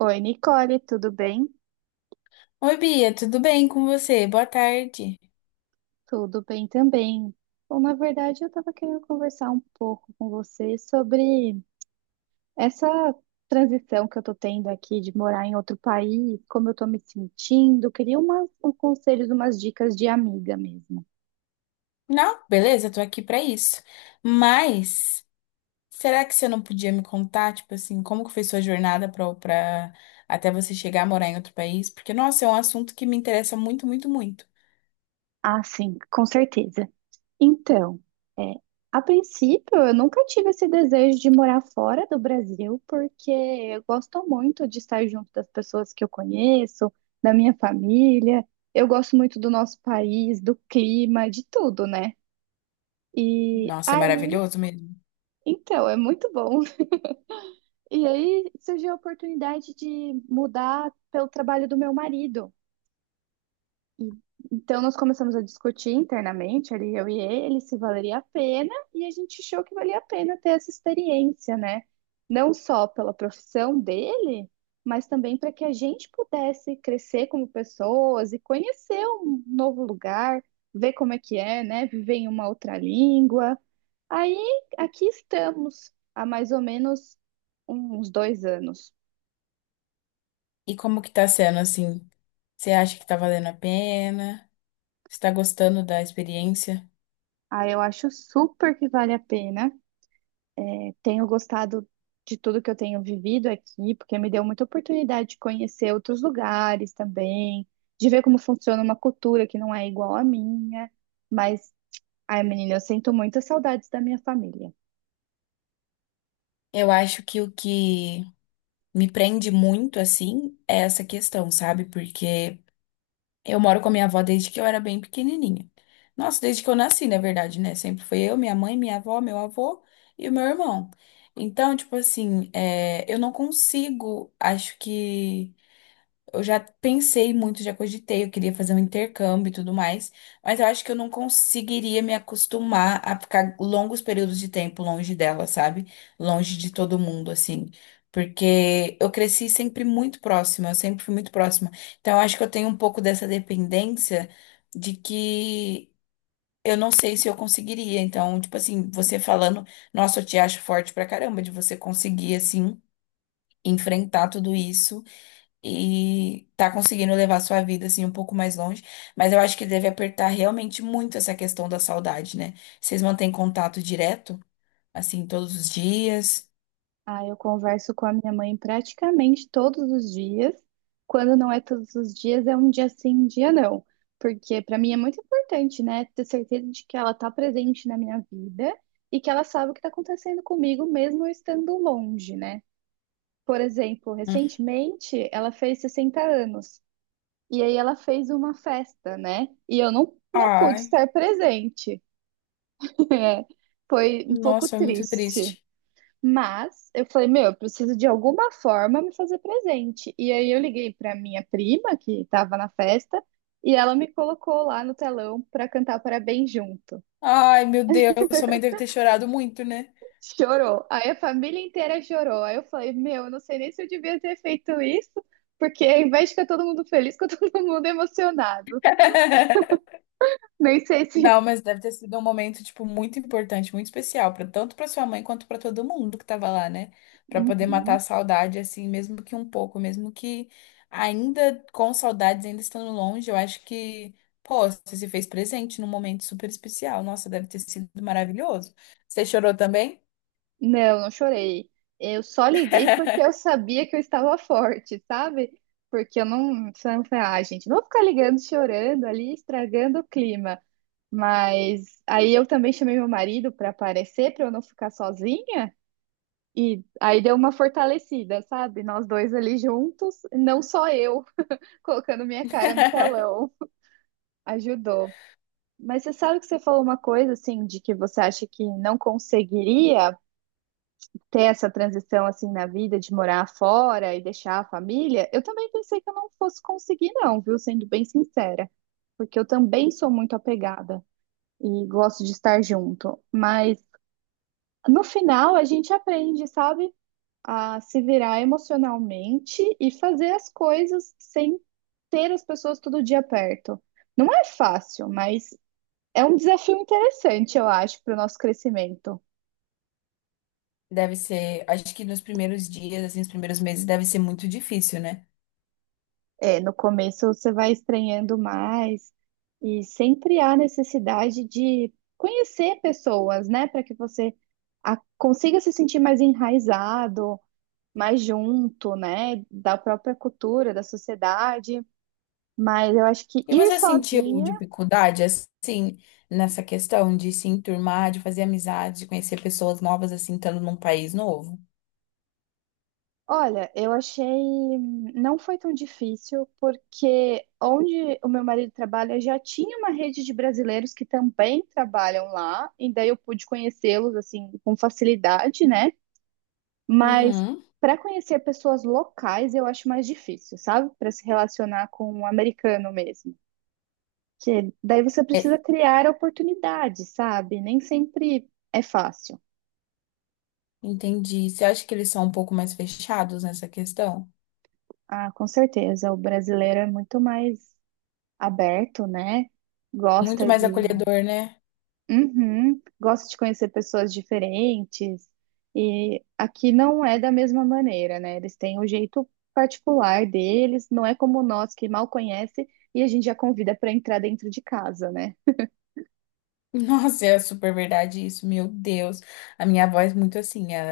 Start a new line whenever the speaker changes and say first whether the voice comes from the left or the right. right: Oi, Nicole, tudo bem?
left: Oi, Bia, tudo bem com você? Boa tarde.
right: Tudo bem também. Bom, na verdade, eu estava querendo conversar um pouco com você sobre essa transição que eu estou tendo aqui de morar em outro país, como eu estou me sentindo. Queria uns conselhos, umas dicas de amiga mesmo.
left: Não, beleza, tô aqui pra isso. Mas será que você não podia me contar, tipo assim, como que foi sua jornada pra até você chegar a morar em outro país? Porque, nossa, é um assunto que me interessa muito, muito, muito.
right: Ah, sim, com certeza. Então, é, a princípio, eu nunca tive esse desejo de morar fora do Brasil, porque eu gosto muito de estar junto das pessoas que eu conheço, da minha família. Eu gosto muito do nosso país, do clima, de tudo, né? E
left: Nossa, é
right: aí,
left: maravilhoso mesmo.
right: então, é muito bom. E aí surgiu a oportunidade de mudar pelo trabalho do meu marido. E- Então, nós começamos a discutir internamente, ali eu e ele, se valeria a pena, e a gente achou que valia a pena ter essa experiência, né? Não só pela profissão dele, mas também para que a gente pudesse crescer como pessoas e conhecer um novo lugar, ver como é que é, né? Viver em uma outra língua. Aí, aqui estamos, há mais ou menos uns 2 anos.
left: E como que tá sendo assim? Você acha que tá valendo a pena? Você tá gostando da experiência?
right: Aí eu acho super que vale a pena. Tenho gostado de tudo que eu tenho vivido aqui, porque me deu muita oportunidade de conhecer outros lugares também, de ver como funciona uma cultura que não é igual à minha. Mas, ai, menina, eu sinto muitas saudades da minha família.
left: Eu acho que o que me prende muito, assim, é essa questão, sabe? Porque eu moro com a minha avó desde que eu era bem pequenininha. Nossa, desde que eu nasci, na verdade, né? Sempre foi eu, minha mãe, minha avó, meu avô e o meu irmão. Então, tipo assim, eu não consigo, acho que. Eu já pensei muito, já cogitei, eu queria fazer um intercâmbio e tudo mais, mas eu acho que eu não conseguiria me acostumar a ficar longos períodos de tempo longe dela, sabe? Longe de todo mundo, assim. Porque eu cresci sempre muito próxima, eu sempre fui muito próxima. Então eu acho que eu tenho um pouco dessa dependência de que eu não sei se eu conseguiria. Então, tipo assim, você falando, nossa, eu te acho forte pra caramba de você conseguir, assim, enfrentar tudo isso e tá conseguindo levar sua vida assim um pouco mais longe, mas eu acho que deve apertar realmente muito essa questão da saudade, né? Vocês mantêm contato direto, assim, todos os dias?
right: Ah, eu converso com a minha mãe praticamente todos os dias. Quando não é todos os dias, é um dia sim, um dia não. Porque para mim é muito importante, né, ter certeza de que ela está presente na minha vida e que ela sabe o que está acontecendo comigo, mesmo eu estando longe, né? Por exemplo,
left: Hum.
right: recentemente ela fez 60 anos e aí ela fez uma festa, né? E eu não pude
left: Ai,
right: estar presente. É, foi um pouco
left: nossa, é muito
right: triste.
left: triste.
right: Mas eu falei, meu, eu preciso de alguma forma me fazer presente. E aí eu liguei para minha prima que estava na festa e ela me colocou lá no telão para cantar parabéns junto.
left: Ai, meu Deus, sua mãe deve ter chorado muito, né?
right: Chorou. Aí a família inteira chorou. Aí eu falei, meu, eu não sei nem se eu devia ter feito isso, porque ao invés de ficar todo mundo feliz, ficou todo mundo emocionado. Nem sei se.
left: Não, mas deve ter sido um momento, tipo, muito importante, muito especial, pra, tanto para sua mãe quanto para todo mundo que tava lá, né? Pra poder matar a
right: Uhum.
left: saudade, assim, mesmo que um pouco, mesmo que ainda com saudades, ainda estando longe, eu acho que, pô, você se fez presente num momento super especial. Nossa, deve ter sido maravilhoso. Você chorou também?
right: Não, não chorei. Eu só liguei porque eu sabia que eu estava forte, sabe? Porque eu não. Eu falei, ah, gente, não vou ficar ligando, chorando ali, estragando o clima. Mas aí eu também chamei meu marido para aparecer, para eu não ficar sozinha. E aí deu uma fortalecida, sabe? Nós dois ali juntos, não só eu colocando minha cara no telão, ajudou. Mas você sabe que você falou uma coisa assim, de que você acha que não conseguiria ter essa transição assim na vida de morar fora e deixar a família? Eu também pensei que eu não fosse conseguir, não, viu? Sendo bem sincera, porque eu também sou muito apegada e gosto de estar junto, mas no final a gente aprende, sabe? A se virar emocionalmente e fazer as coisas sem ter as pessoas todo dia perto. Não é fácil, mas é um desafio interessante, eu acho, para o nosso crescimento.
left: Deve ser, acho que nos primeiros dias, assim, nos primeiros meses, deve ser muito difícil, né?
right: É, no começo você vai estranhando mais e sempre há necessidade de conhecer pessoas, né, para que você consiga se sentir mais enraizado, mais junto, né, da própria cultura, da sociedade. Mas eu acho que
left: E
right: ir
left: você sentiu
right: sozinho.
left: dificuldade, assim, nessa questão de se enturmar, de fazer amizades, de conhecer pessoas novas, assim, estando num país novo?
right: Olha, eu achei. Não foi tão difícil, porque onde o meu marido trabalha já tinha uma rede de brasileiros que também trabalham lá, e daí eu pude conhecê-los, assim, com facilidade, né? Mas
left: Uhum.
right: para conhecer pessoas locais eu acho mais difícil, sabe? Para se relacionar com um americano mesmo. Que daí você
left: É,
right: precisa criar oportunidade, sabe? Nem sempre é fácil.
left: entendi. Você acha que eles são um pouco mais fechados nessa questão?
right: Ah, com certeza, o brasileiro é muito mais aberto, né?
left: Muito
right: Gosta
left: mais
right: de,
left: acolhedor, né?
right: uhum, gosta de conhecer pessoas diferentes. E aqui não é da mesma maneira, né? Eles têm o jeito particular deles, não é como nós que mal conhece e a gente já convida para entrar dentro de casa, né?
left: Nossa, é super verdade isso, meu Deus. A minha avó é muito assim, ela,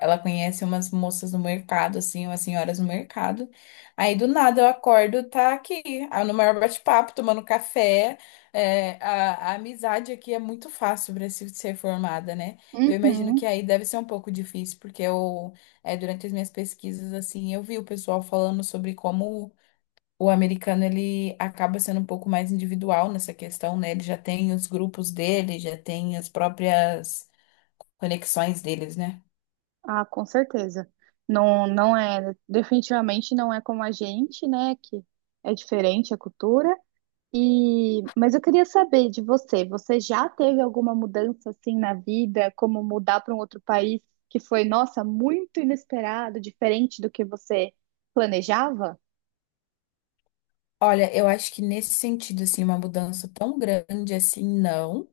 left: ela conhece umas moças no mercado, assim, umas senhoras no mercado. Aí do nada eu acordo, tá aqui, ah, no maior bate-papo, tomando café. É, a amizade aqui é muito fácil para se ser formada, né? Eu imagino que
right: Uhum.
left: aí deve ser um pouco difícil, porque durante as minhas pesquisas, assim, eu vi o pessoal falando sobre como. O americano ele acaba sendo um pouco mais individual nessa questão, né? Ele já tem os grupos dele, já tem as próprias conexões deles, né?
right: Ah, com certeza. Não é, definitivamente não é como a gente, né? Que é diferente a cultura. E, mas eu queria saber de você, você já teve alguma mudança assim na vida, como mudar para um outro país que foi, nossa, muito inesperado, diferente do que você planejava?
left: Olha, eu acho que nesse sentido, assim, uma mudança tão grande assim, não.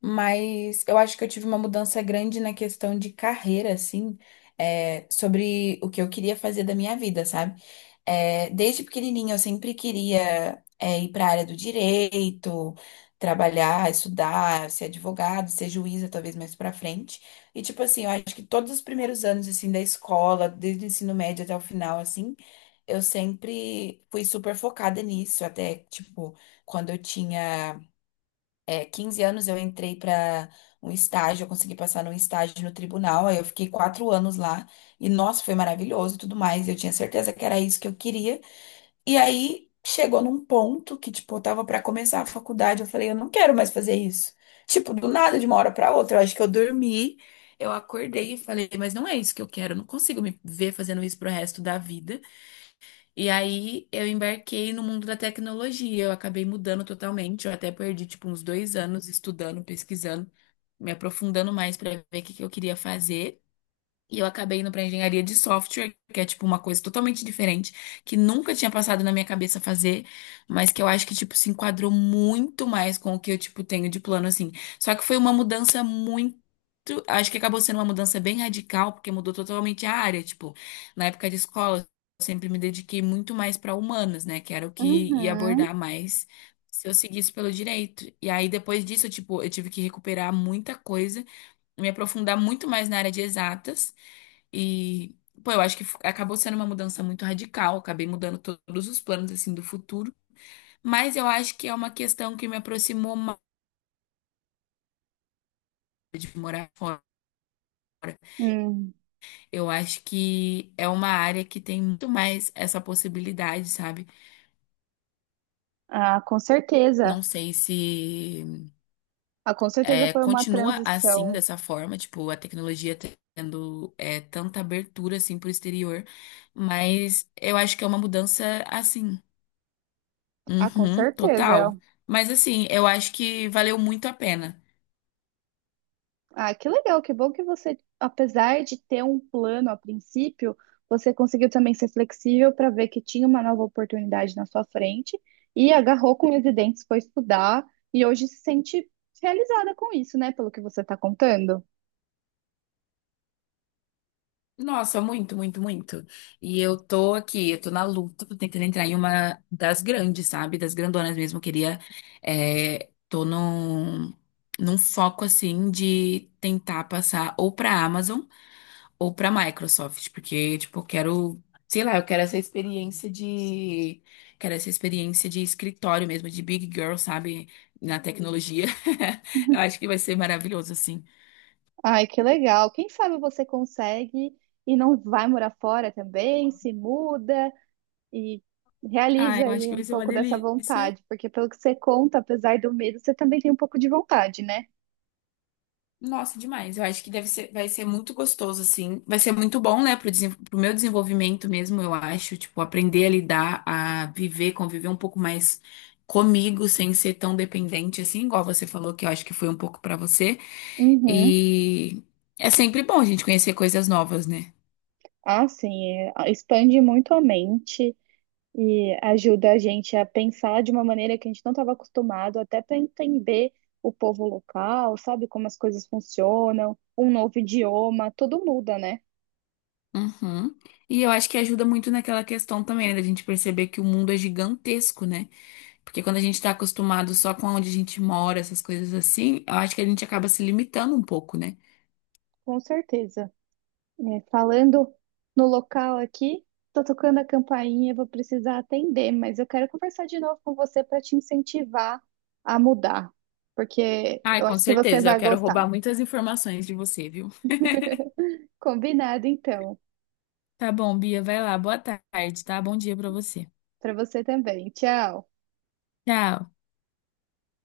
left: Mas eu acho que eu tive uma mudança grande na questão de carreira, assim, sobre o que eu queria fazer da minha vida, sabe? Desde pequenininha eu sempre queria, ir para a área do direito, trabalhar, estudar, ser advogado, ser juíza, talvez mais para frente. E, tipo assim, eu acho que todos os primeiros anos, assim, da escola, desde o ensino médio até o final, assim, eu sempre fui super focada nisso. Até, tipo, quando eu tinha, 15 anos, eu entrei para um estágio, eu consegui passar num estágio no tribunal, aí eu fiquei 4 anos lá. E, nossa, foi maravilhoso e tudo mais. Eu tinha certeza que era isso que eu queria. E aí chegou num ponto que, tipo, eu tava pra começar a faculdade, eu falei, eu não quero mais fazer isso. Tipo, do nada, de uma hora pra outra, eu acho que eu dormi, eu acordei e falei, mas não é isso que eu quero, eu não consigo me ver fazendo isso pro resto da vida. E aí eu embarquei no mundo da tecnologia, eu acabei mudando totalmente, eu até perdi, tipo, uns 2 anos estudando, pesquisando, me aprofundando mais pra ver o que que eu queria fazer. E eu acabei indo pra engenharia de software, que é tipo uma coisa totalmente diferente, que nunca tinha passado na minha cabeça fazer, mas que eu acho que tipo se enquadrou muito mais com o que eu tipo tenho de plano assim. Só que foi uma mudança muito, acho que acabou sendo uma mudança bem radical, porque mudou totalmente a área, tipo, na época de escola eu sempre me dediquei muito mais pra humanas, né, que era o que ia
right: Uhum.
left: abordar mais se eu seguisse pelo direito. E aí depois disso, eu, tipo, eu tive que recuperar muita coisa me aprofundar muito mais na área de exatas. E, pô, eu acho que acabou sendo uma mudança muito radical, acabei mudando todos os planos, assim, do futuro. Mas eu acho que é uma questão que me aproximou mais de morar fora.
right: Hum,
left: Eu acho que é uma área que tem muito mais essa possibilidade, sabe?
right: ah, com certeza.
left: Não sei se
right: Ah, com certeza
left: é,
right: foi uma
left: continua assim,
right: transição.
left: dessa forma, tipo, a tecnologia tendo tanta abertura, assim, pro exterior. Mas eu acho que é uma mudança, assim.
right: Ah, com
left: Uhum,
right: certeza. É.
left: total. Mas assim, eu acho que valeu muito a pena.
right: Ah, que legal, que bom que você, apesar de ter um plano a princípio, você conseguiu também ser flexível para ver que tinha uma nova oportunidade na sua frente e agarrou com os dentes, foi estudar e hoje se sente realizada com isso, né? Pelo que você está contando.
left: Nossa, muito, muito, muito. E eu tô aqui, eu tô na luta, tô tentando entrar em uma das grandes, sabe? Das grandonas mesmo. Eu queria. Tô num foco assim de tentar passar ou pra Amazon. Ou para Microsoft, porque tipo, eu quero, sei lá, eu quero essa experiência de, quero essa experiência de escritório mesmo, de big girl, sabe, na tecnologia. Eu acho que vai ser maravilhoso assim.
right: Ai, que legal. Quem sabe você consegue e não vai morar fora também, se muda e
left: Ah,
right: realiza
left: eu acho
right: aí
left: que
right: um
left: vai ser uma
right: pouco dessa
left: delícia.
right: vontade, porque pelo que você conta, apesar do medo, você também tem um pouco de vontade, né?
left: Nossa, demais. Eu acho que deve ser, vai ser muito gostoso assim. Vai ser muito bom, né, pro, pro meu desenvolvimento mesmo, eu acho, tipo, aprender a lidar, a viver, conviver um pouco mais comigo sem ser tão dependente assim, igual você falou que eu acho que foi um pouco pra você.
right: Uhum.
left: E é sempre bom a gente conhecer coisas novas, né?
right: Ah, sim, é, expande muito a mente e ajuda a gente a pensar de uma maneira que a gente não estava acostumado, até para entender o povo local, sabe como as coisas funcionam, um novo idioma, tudo muda, né?
left: Uhum. E eu acho que ajuda muito naquela questão também, né, da gente perceber que o mundo é gigantesco, né? Porque quando a gente tá acostumado só com onde a gente mora, essas coisas assim, eu acho que a gente acaba se limitando um pouco, né?
right: Com certeza. É, falando no local aqui, tô tocando a campainha, vou precisar atender, mas eu quero conversar de novo com você para te incentivar a mudar, porque
left: Ai,
right: eu
left: com
right: acho que você
left: certeza. Eu
right: vai
left: quero
right: gostar.
left: roubar muitas informações de você, viu?
right: Combinado, então,
left: Tá bom, Bia, vai lá. Boa tarde, tá? Bom dia pra você.
right: para você também. Tchau.
left: Tchau.